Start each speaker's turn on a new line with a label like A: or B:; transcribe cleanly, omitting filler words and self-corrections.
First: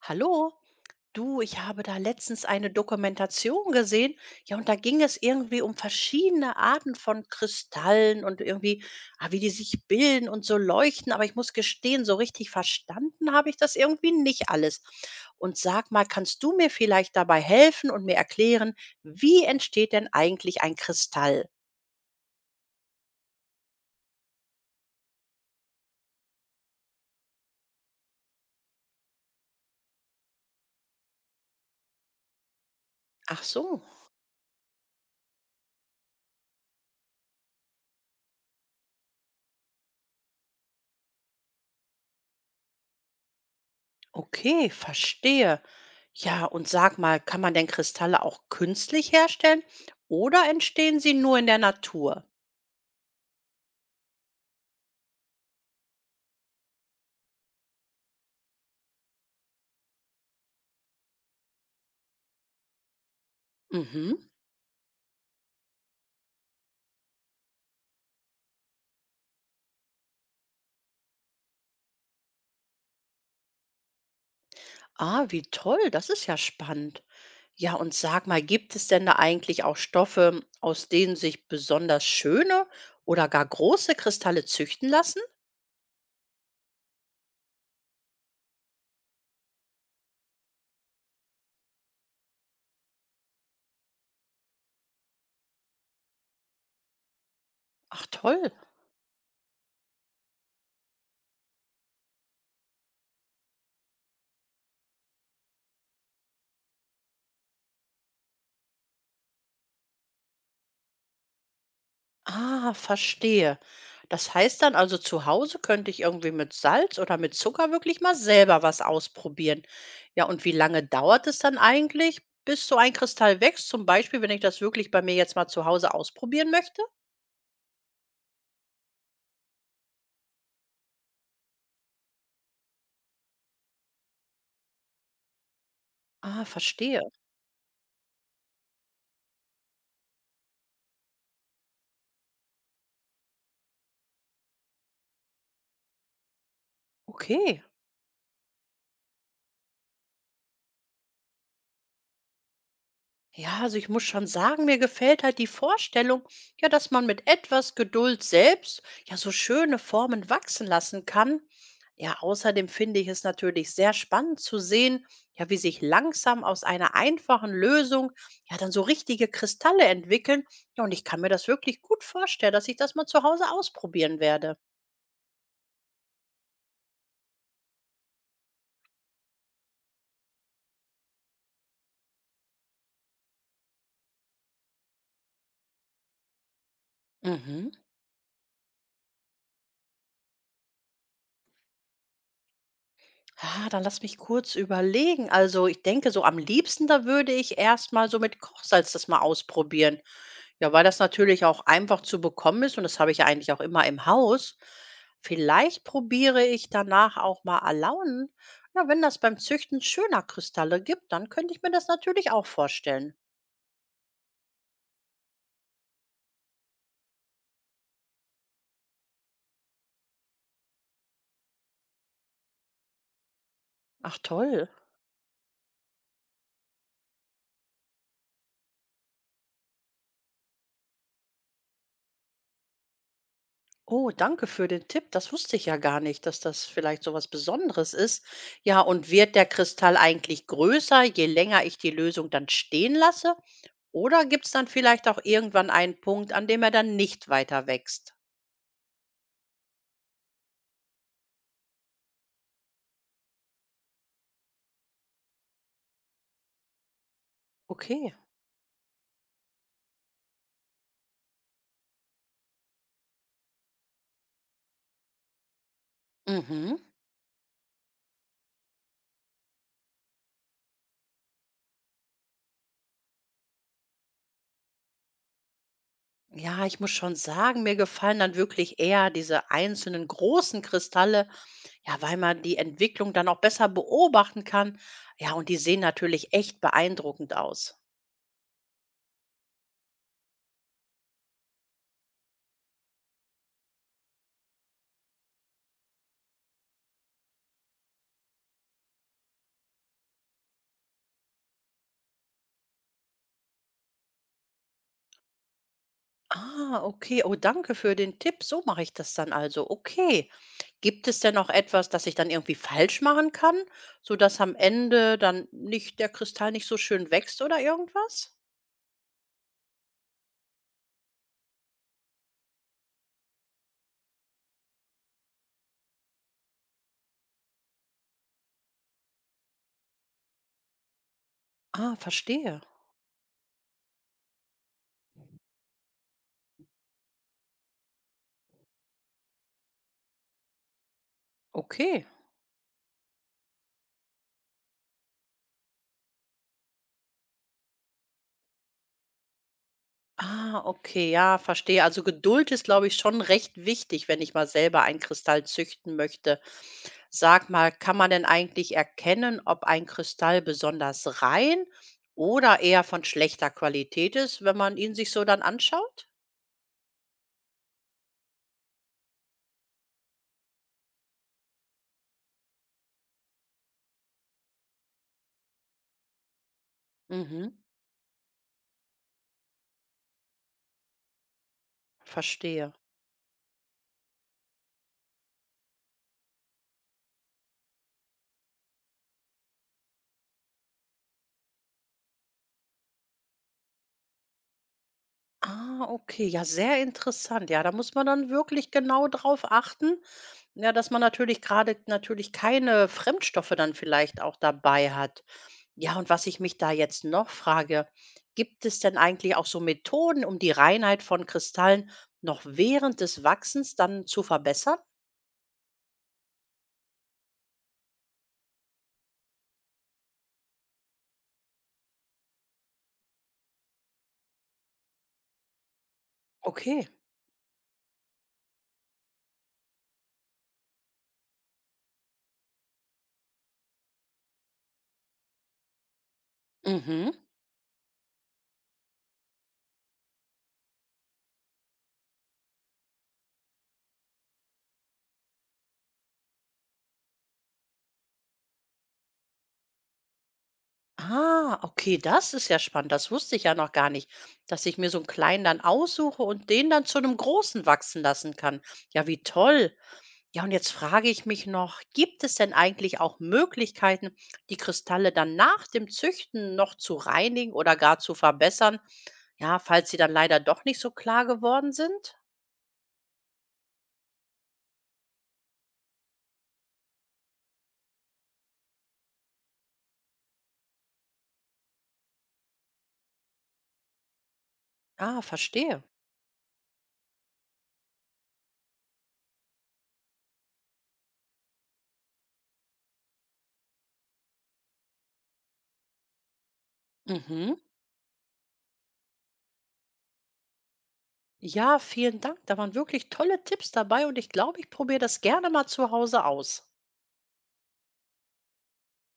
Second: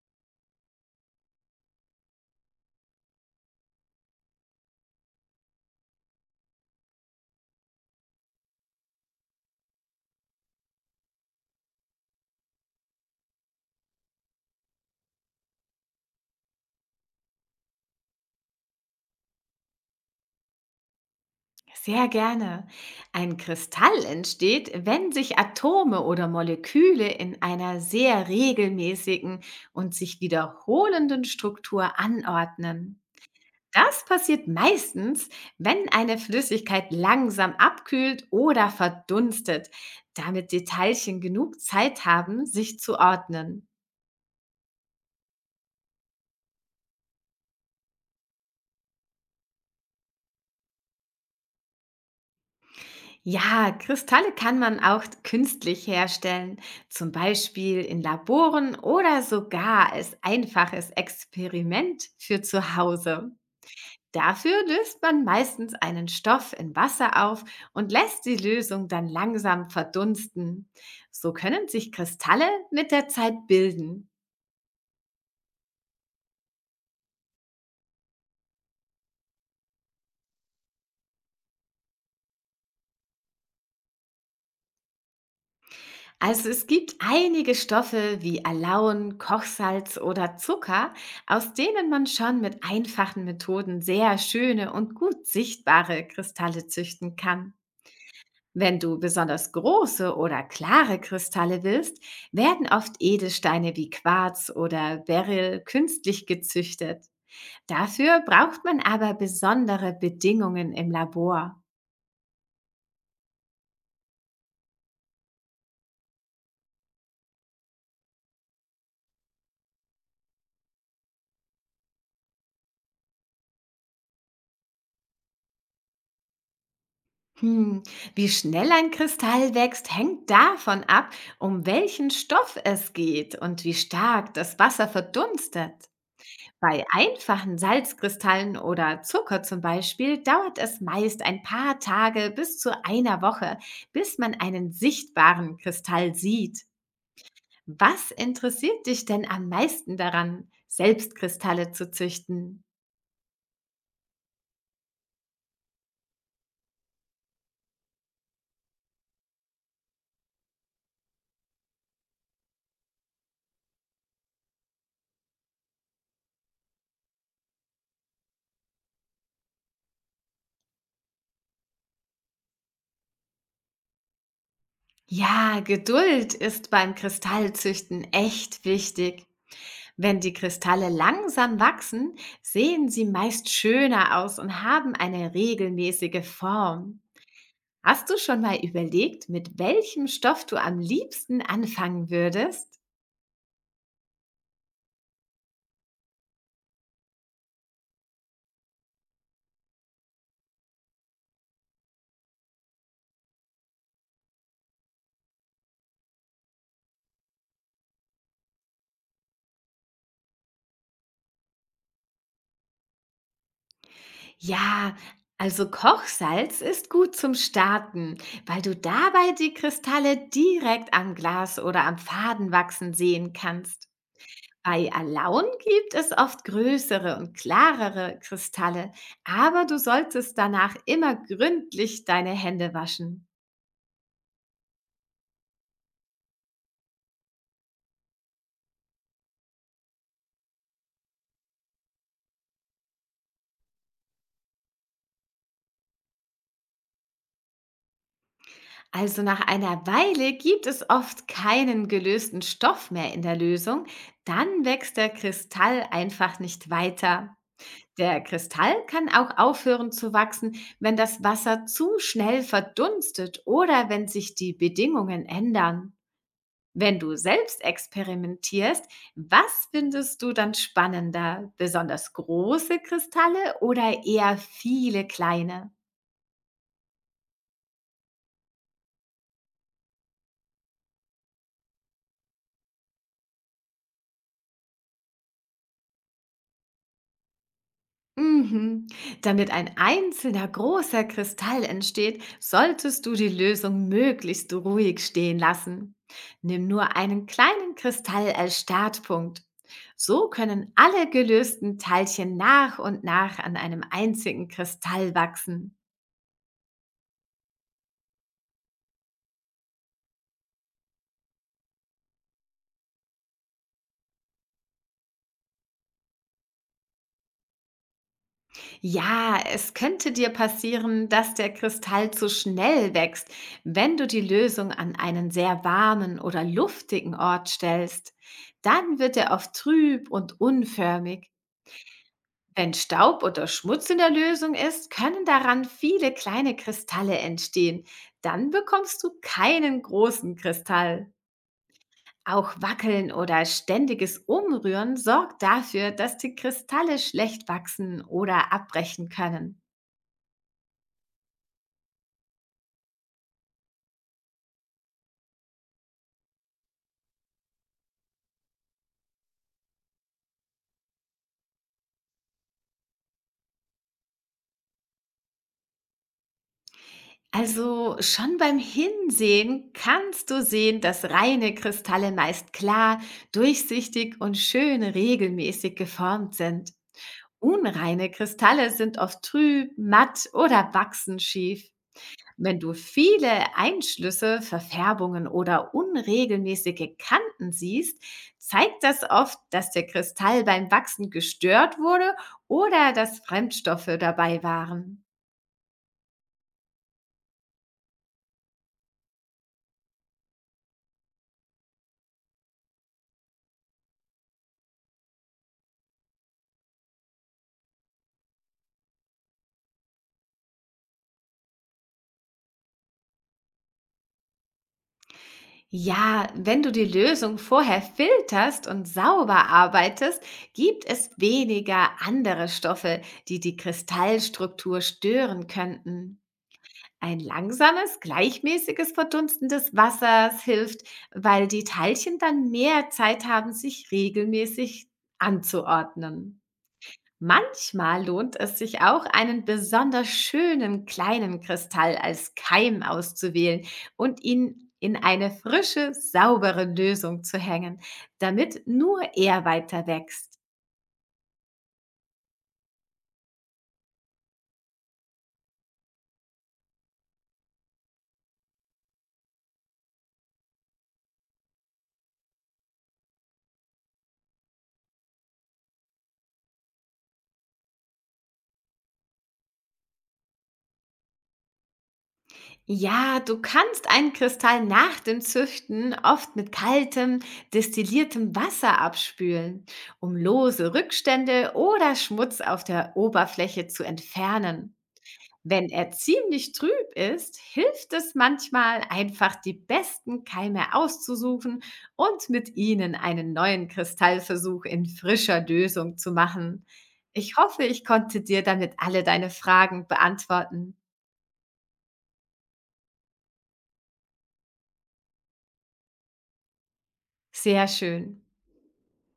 A: Hallo, du, ich habe da letztens eine Dokumentation gesehen. Ja, und da ging es irgendwie um verschiedene Arten von Kristallen und wie die sich bilden und so leuchten. Aber ich muss gestehen, so richtig verstanden habe ich das irgendwie nicht alles. Und sag mal, kannst du mir vielleicht dabei helfen und mir erklären, wie entsteht denn eigentlich ein Kristall?
B: Sehr gerne. Ein Kristall entsteht, wenn sich Atome oder Moleküle in einer sehr regelmäßigen und sich wiederholenden Struktur anordnen.
A: Ach so.
B: Das passiert meistens, wenn eine Flüssigkeit langsam abkühlt oder verdunstet, damit die Teilchen genug Zeit haben, sich zu ordnen.
A: Okay, verstehe. Ja, und sag mal, kann man denn Kristalle auch künstlich herstellen oder entstehen sie nur in der Natur?
B: Ja, Kristalle kann man auch künstlich herstellen, zum Beispiel in Laboren oder sogar als einfaches Experiment für zu Hause.
A: Mhm.
B: Dafür löst man meistens einen Stoff in Wasser auf und lässt die Lösung dann langsam verdunsten. So können sich Kristalle mit der Zeit bilden.
A: Ah, wie toll, das ist ja spannend. Ja, und sag mal, gibt es denn da eigentlich auch Stoffe, aus denen sich besonders schöne oder gar große Kristalle züchten lassen?
B: Also es gibt einige Stoffe wie Alaun, Kochsalz oder Zucker, aus denen man schon mit einfachen Methoden sehr schöne und gut sichtbare Kristalle züchten kann.
A: Ach toll.
B: Wenn du besonders große oder klare Kristalle willst, werden oft Edelsteine wie Quarz oder Beryl künstlich gezüchtet. Dafür braucht man aber besondere Bedingungen im Labor.
A: Ah, verstehe. Das heißt dann also, zu Hause könnte ich irgendwie mit Salz oder mit Zucker wirklich mal selber was ausprobieren. Ja, und wie lange dauert es dann eigentlich, bis so ein Kristall wächst? Zum Beispiel, wenn ich das wirklich bei mir jetzt mal zu Hause ausprobieren möchte?
B: Hm, Wie schnell ein Kristall wächst, hängt davon ab, um welchen Stoff es geht und wie stark das Wasser verdunstet.
A: Ah,
B: Bei
A: verstehe.
B: einfachen Salzkristallen oder Zucker zum Beispiel dauert es meist ein paar Tage bis zu einer Woche, bis man einen sichtbaren Kristall sieht.
A: Okay.
B: Was interessiert dich denn am meisten daran, selbst Kristalle zu züchten?
A: Ja, also ich muss schon sagen, mir gefällt halt die Vorstellung, ja, dass man mit etwas Geduld selbst ja so schöne Formen wachsen lassen kann. Ja, außerdem finde ich es natürlich sehr spannend zu sehen, ja, wie sich langsam aus einer einfachen Lösung ja dann so richtige Kristalle entwickeln. Ja, und ich kann mir das wirklich gut vorstellen, dass ich das mal zu Hause ausprobieren werde.
B: Ja, Geduld ist beim Kristallzüchten echt wichtig. Wenn die Kristalle langsam wachsen, sehen sie meist schöner aus und haben eine regelmäßige Form.
A: Mhm.
B: Hast du schon mal überlegt, mit welchem Stoff du am liebsten anfangen würdest?
A: Ah, dann lass mich kurz überlegen. Also ich denke, so am liebsten, da würde ich erst mal so mit Kochsalz das mal ausprobieren. Ja, weil das natürlich auch einfach zu bekommen ist und das habe ich ja eigentlich auch immer im Haus. Vielleicht probiere ich danach auch mal Alaun. Ja, wenn das beim Züchten schöner Kristalle gibt, dann könnte ich mir das natürlich auch vorstellen.
B: Ja, also Kochsalz ist gut zum Starten, weil du dabei die Kristalle direkt am Glas oder am Faden wachsen sehen kannst.
A: Ach toll.
B: Bei Alaun gibt es oft größere und klarere Kristalle, aber du solltest danach immer gründlich deine Hände waschen.
A: Oh, danke für den Tipp. Das wusste ich ja gar nicht, dass das vielleicht so was Besonderes ist. Ja, und wird der Kristall eigentlich größer, je länger ich die Lösung dann stehen lasse? Oder gibt es dann vielleicht auch irgendwann einen Punkt, an dem er dann nicht weiter wächst?
B: Also nach einer Weile gibt es oft keinen gelösten Stoff mehr in der Lösung, dann wächst der Kristall einfach nicht weiter.
A: Okay.
B: Der Kristall kann auch aufhören zu wachsen, wenn das Wasser zu schnell verdunstet oder wenn sich die Bedingungen ändern.
A: Mhm.
B: Wenn du selbst experimentierst, was findest du dann spannender? Besonders große Kristalle oder eher viele kleine?
A: Ja, ich muss schon sagen, mir gefallen dann wirklich eher diese einzelnen großen Kristalle, ja, weil man die Entwicklung dann auch besser beobachten kann. Ja, und die sehen natürlich echt beeindruckend aus.
B: Mhm. Damit ein einzelner großer Kristall entsteht, solltest du die Lösung möglichst ruhig stehen lassen. Nimm nur einen kleinen Kristall als Startpunkt. So können alle gelösten Teilchen nach und nach an einem einzigen Kristall wachsen.
A: Ah, okay. Oh, danke für den Tipp. So mache ich das dann also. Okay. Gibt es denn noch etwas, das ich dann irgendwie falsch machen kann, sodass am Ende dann nicht der Kristall nicht so schön wächst oder irgendwas?
B: Ja, es könnte dir passieren, dass der Kristall zu schnell wächst, wenn du die Lösung an einen sehr warmen oder luftigen Ort stellst. Dann wird er oft trüb und unförmig.
A: Ah, verstehe.
B: Wenn Staub oder Schmutz in der Lösung ist, können daran viele kleine Kristalle entstehen. Dann bekommst du keinen großen Kristall.
A: Okay.
B: Auch Wackeln oder ständiges Umrühren sorgt dafür, dass die Kristalle schlecht wachsen oder abbrechen können.
A: Ah, okay, ja, verstehe. Also Geduld ist, glaube ich, schon recht wichtig, wenn ich mal selber einen Kristall züchten möchte. Sag mal, kann man denn eigentlich erkennen, ob ein Kristall besonders rein oder eher von schlechter Qualität ist, wenn man ihn sich so dann anschaut?
B: Also schon beim Hinsehen kannst du sehen, dass reine Kristalle meist klar, durchsichtig und schön regelmäßig geformt sind.
A: Mhm,
B: Unreine Kristalle sind oft trüb, matt oder wachsen schief. Wenn du
A: verstehe.
B: viele Einschlüsse, Verfärbungen oder unregelmäßige Kanten siehst, zeigt das oft, dass der Kristall beim Wachsen gestört wurde oder dass Fremdstoffe dabei waren.
A: Ah, okay, ja, sehr interessant. Ja, da muss man dann wirklich genau drauf achten, ja, dass man natürlich gerade natürlich keine Fremdstoffe dann vielleicht auch dabei hat. Ja, und was ich mich da jetzt noch frage, gibt es denn eigentlich auch so Methoden, um die Reinheit von Kristallen noch während des Wachsens dann zu verbessern?
B: Ja, wenn du die Lösung vorher filterst und sauber arbeitest, gibt es weniger andere Stoffe, die die Kristallstruktur stören könnten.
A: Okay.
B: Ein langsames, gleichmäßiges Verdunsten des Wassers hilft, weil die Teilchen dann mehr Zeit haben, sich regelmäßig anzuordnen.
A: Mhm.
B: Manchmal lohnt es sich auch, einen besonders schönen kleinen Kristall als Keim auszuwählen und ihn in eine frische, saubere Lösung zu hängen, damit nur er weiter wächst.
A: Ah, okay, das ist ja spannend. Das wusste ich ja noch gar nicht, dass ich mir so einen kleinen dann aussuche und den dann zu einem großen wachsen lassen kann. Ja, wie toll. Ja, und jetzt frage ich mich noch, gibt es denn eigentlich auch Möglichkeiten, die Kristalle dann nach dem Züchten noch zu reinigen oder gar zu verbessern? Ja, falls sie dann leider doch nicht so klar geworden sind?
B: Ja, du kannst einen Kristall nach dem Züchten oft mit kaltem, destilliertem Wasser abspülen, um lose Rückstände oder Schmutz auf der Oberfläche zu entfernen.
A: Ah,
B: Wenn
A: verstehe.
B: er ziemlich trüb ist, hilft es manchmal, einfach die besten Keime auszusuchen und mit ihnen einen neuen Kristallversuch in frischer Lösung zu machen. Ich
A: Mhm.
B: hoffe, ich konnte dir damit alle deine Fragen beantworten.
A: Ja, vielen Dank. Da waren wirklich tolle Tipps dabei und ich glaube, ich probiere das gerne mal zu Hause aus.
B: Sehr schön.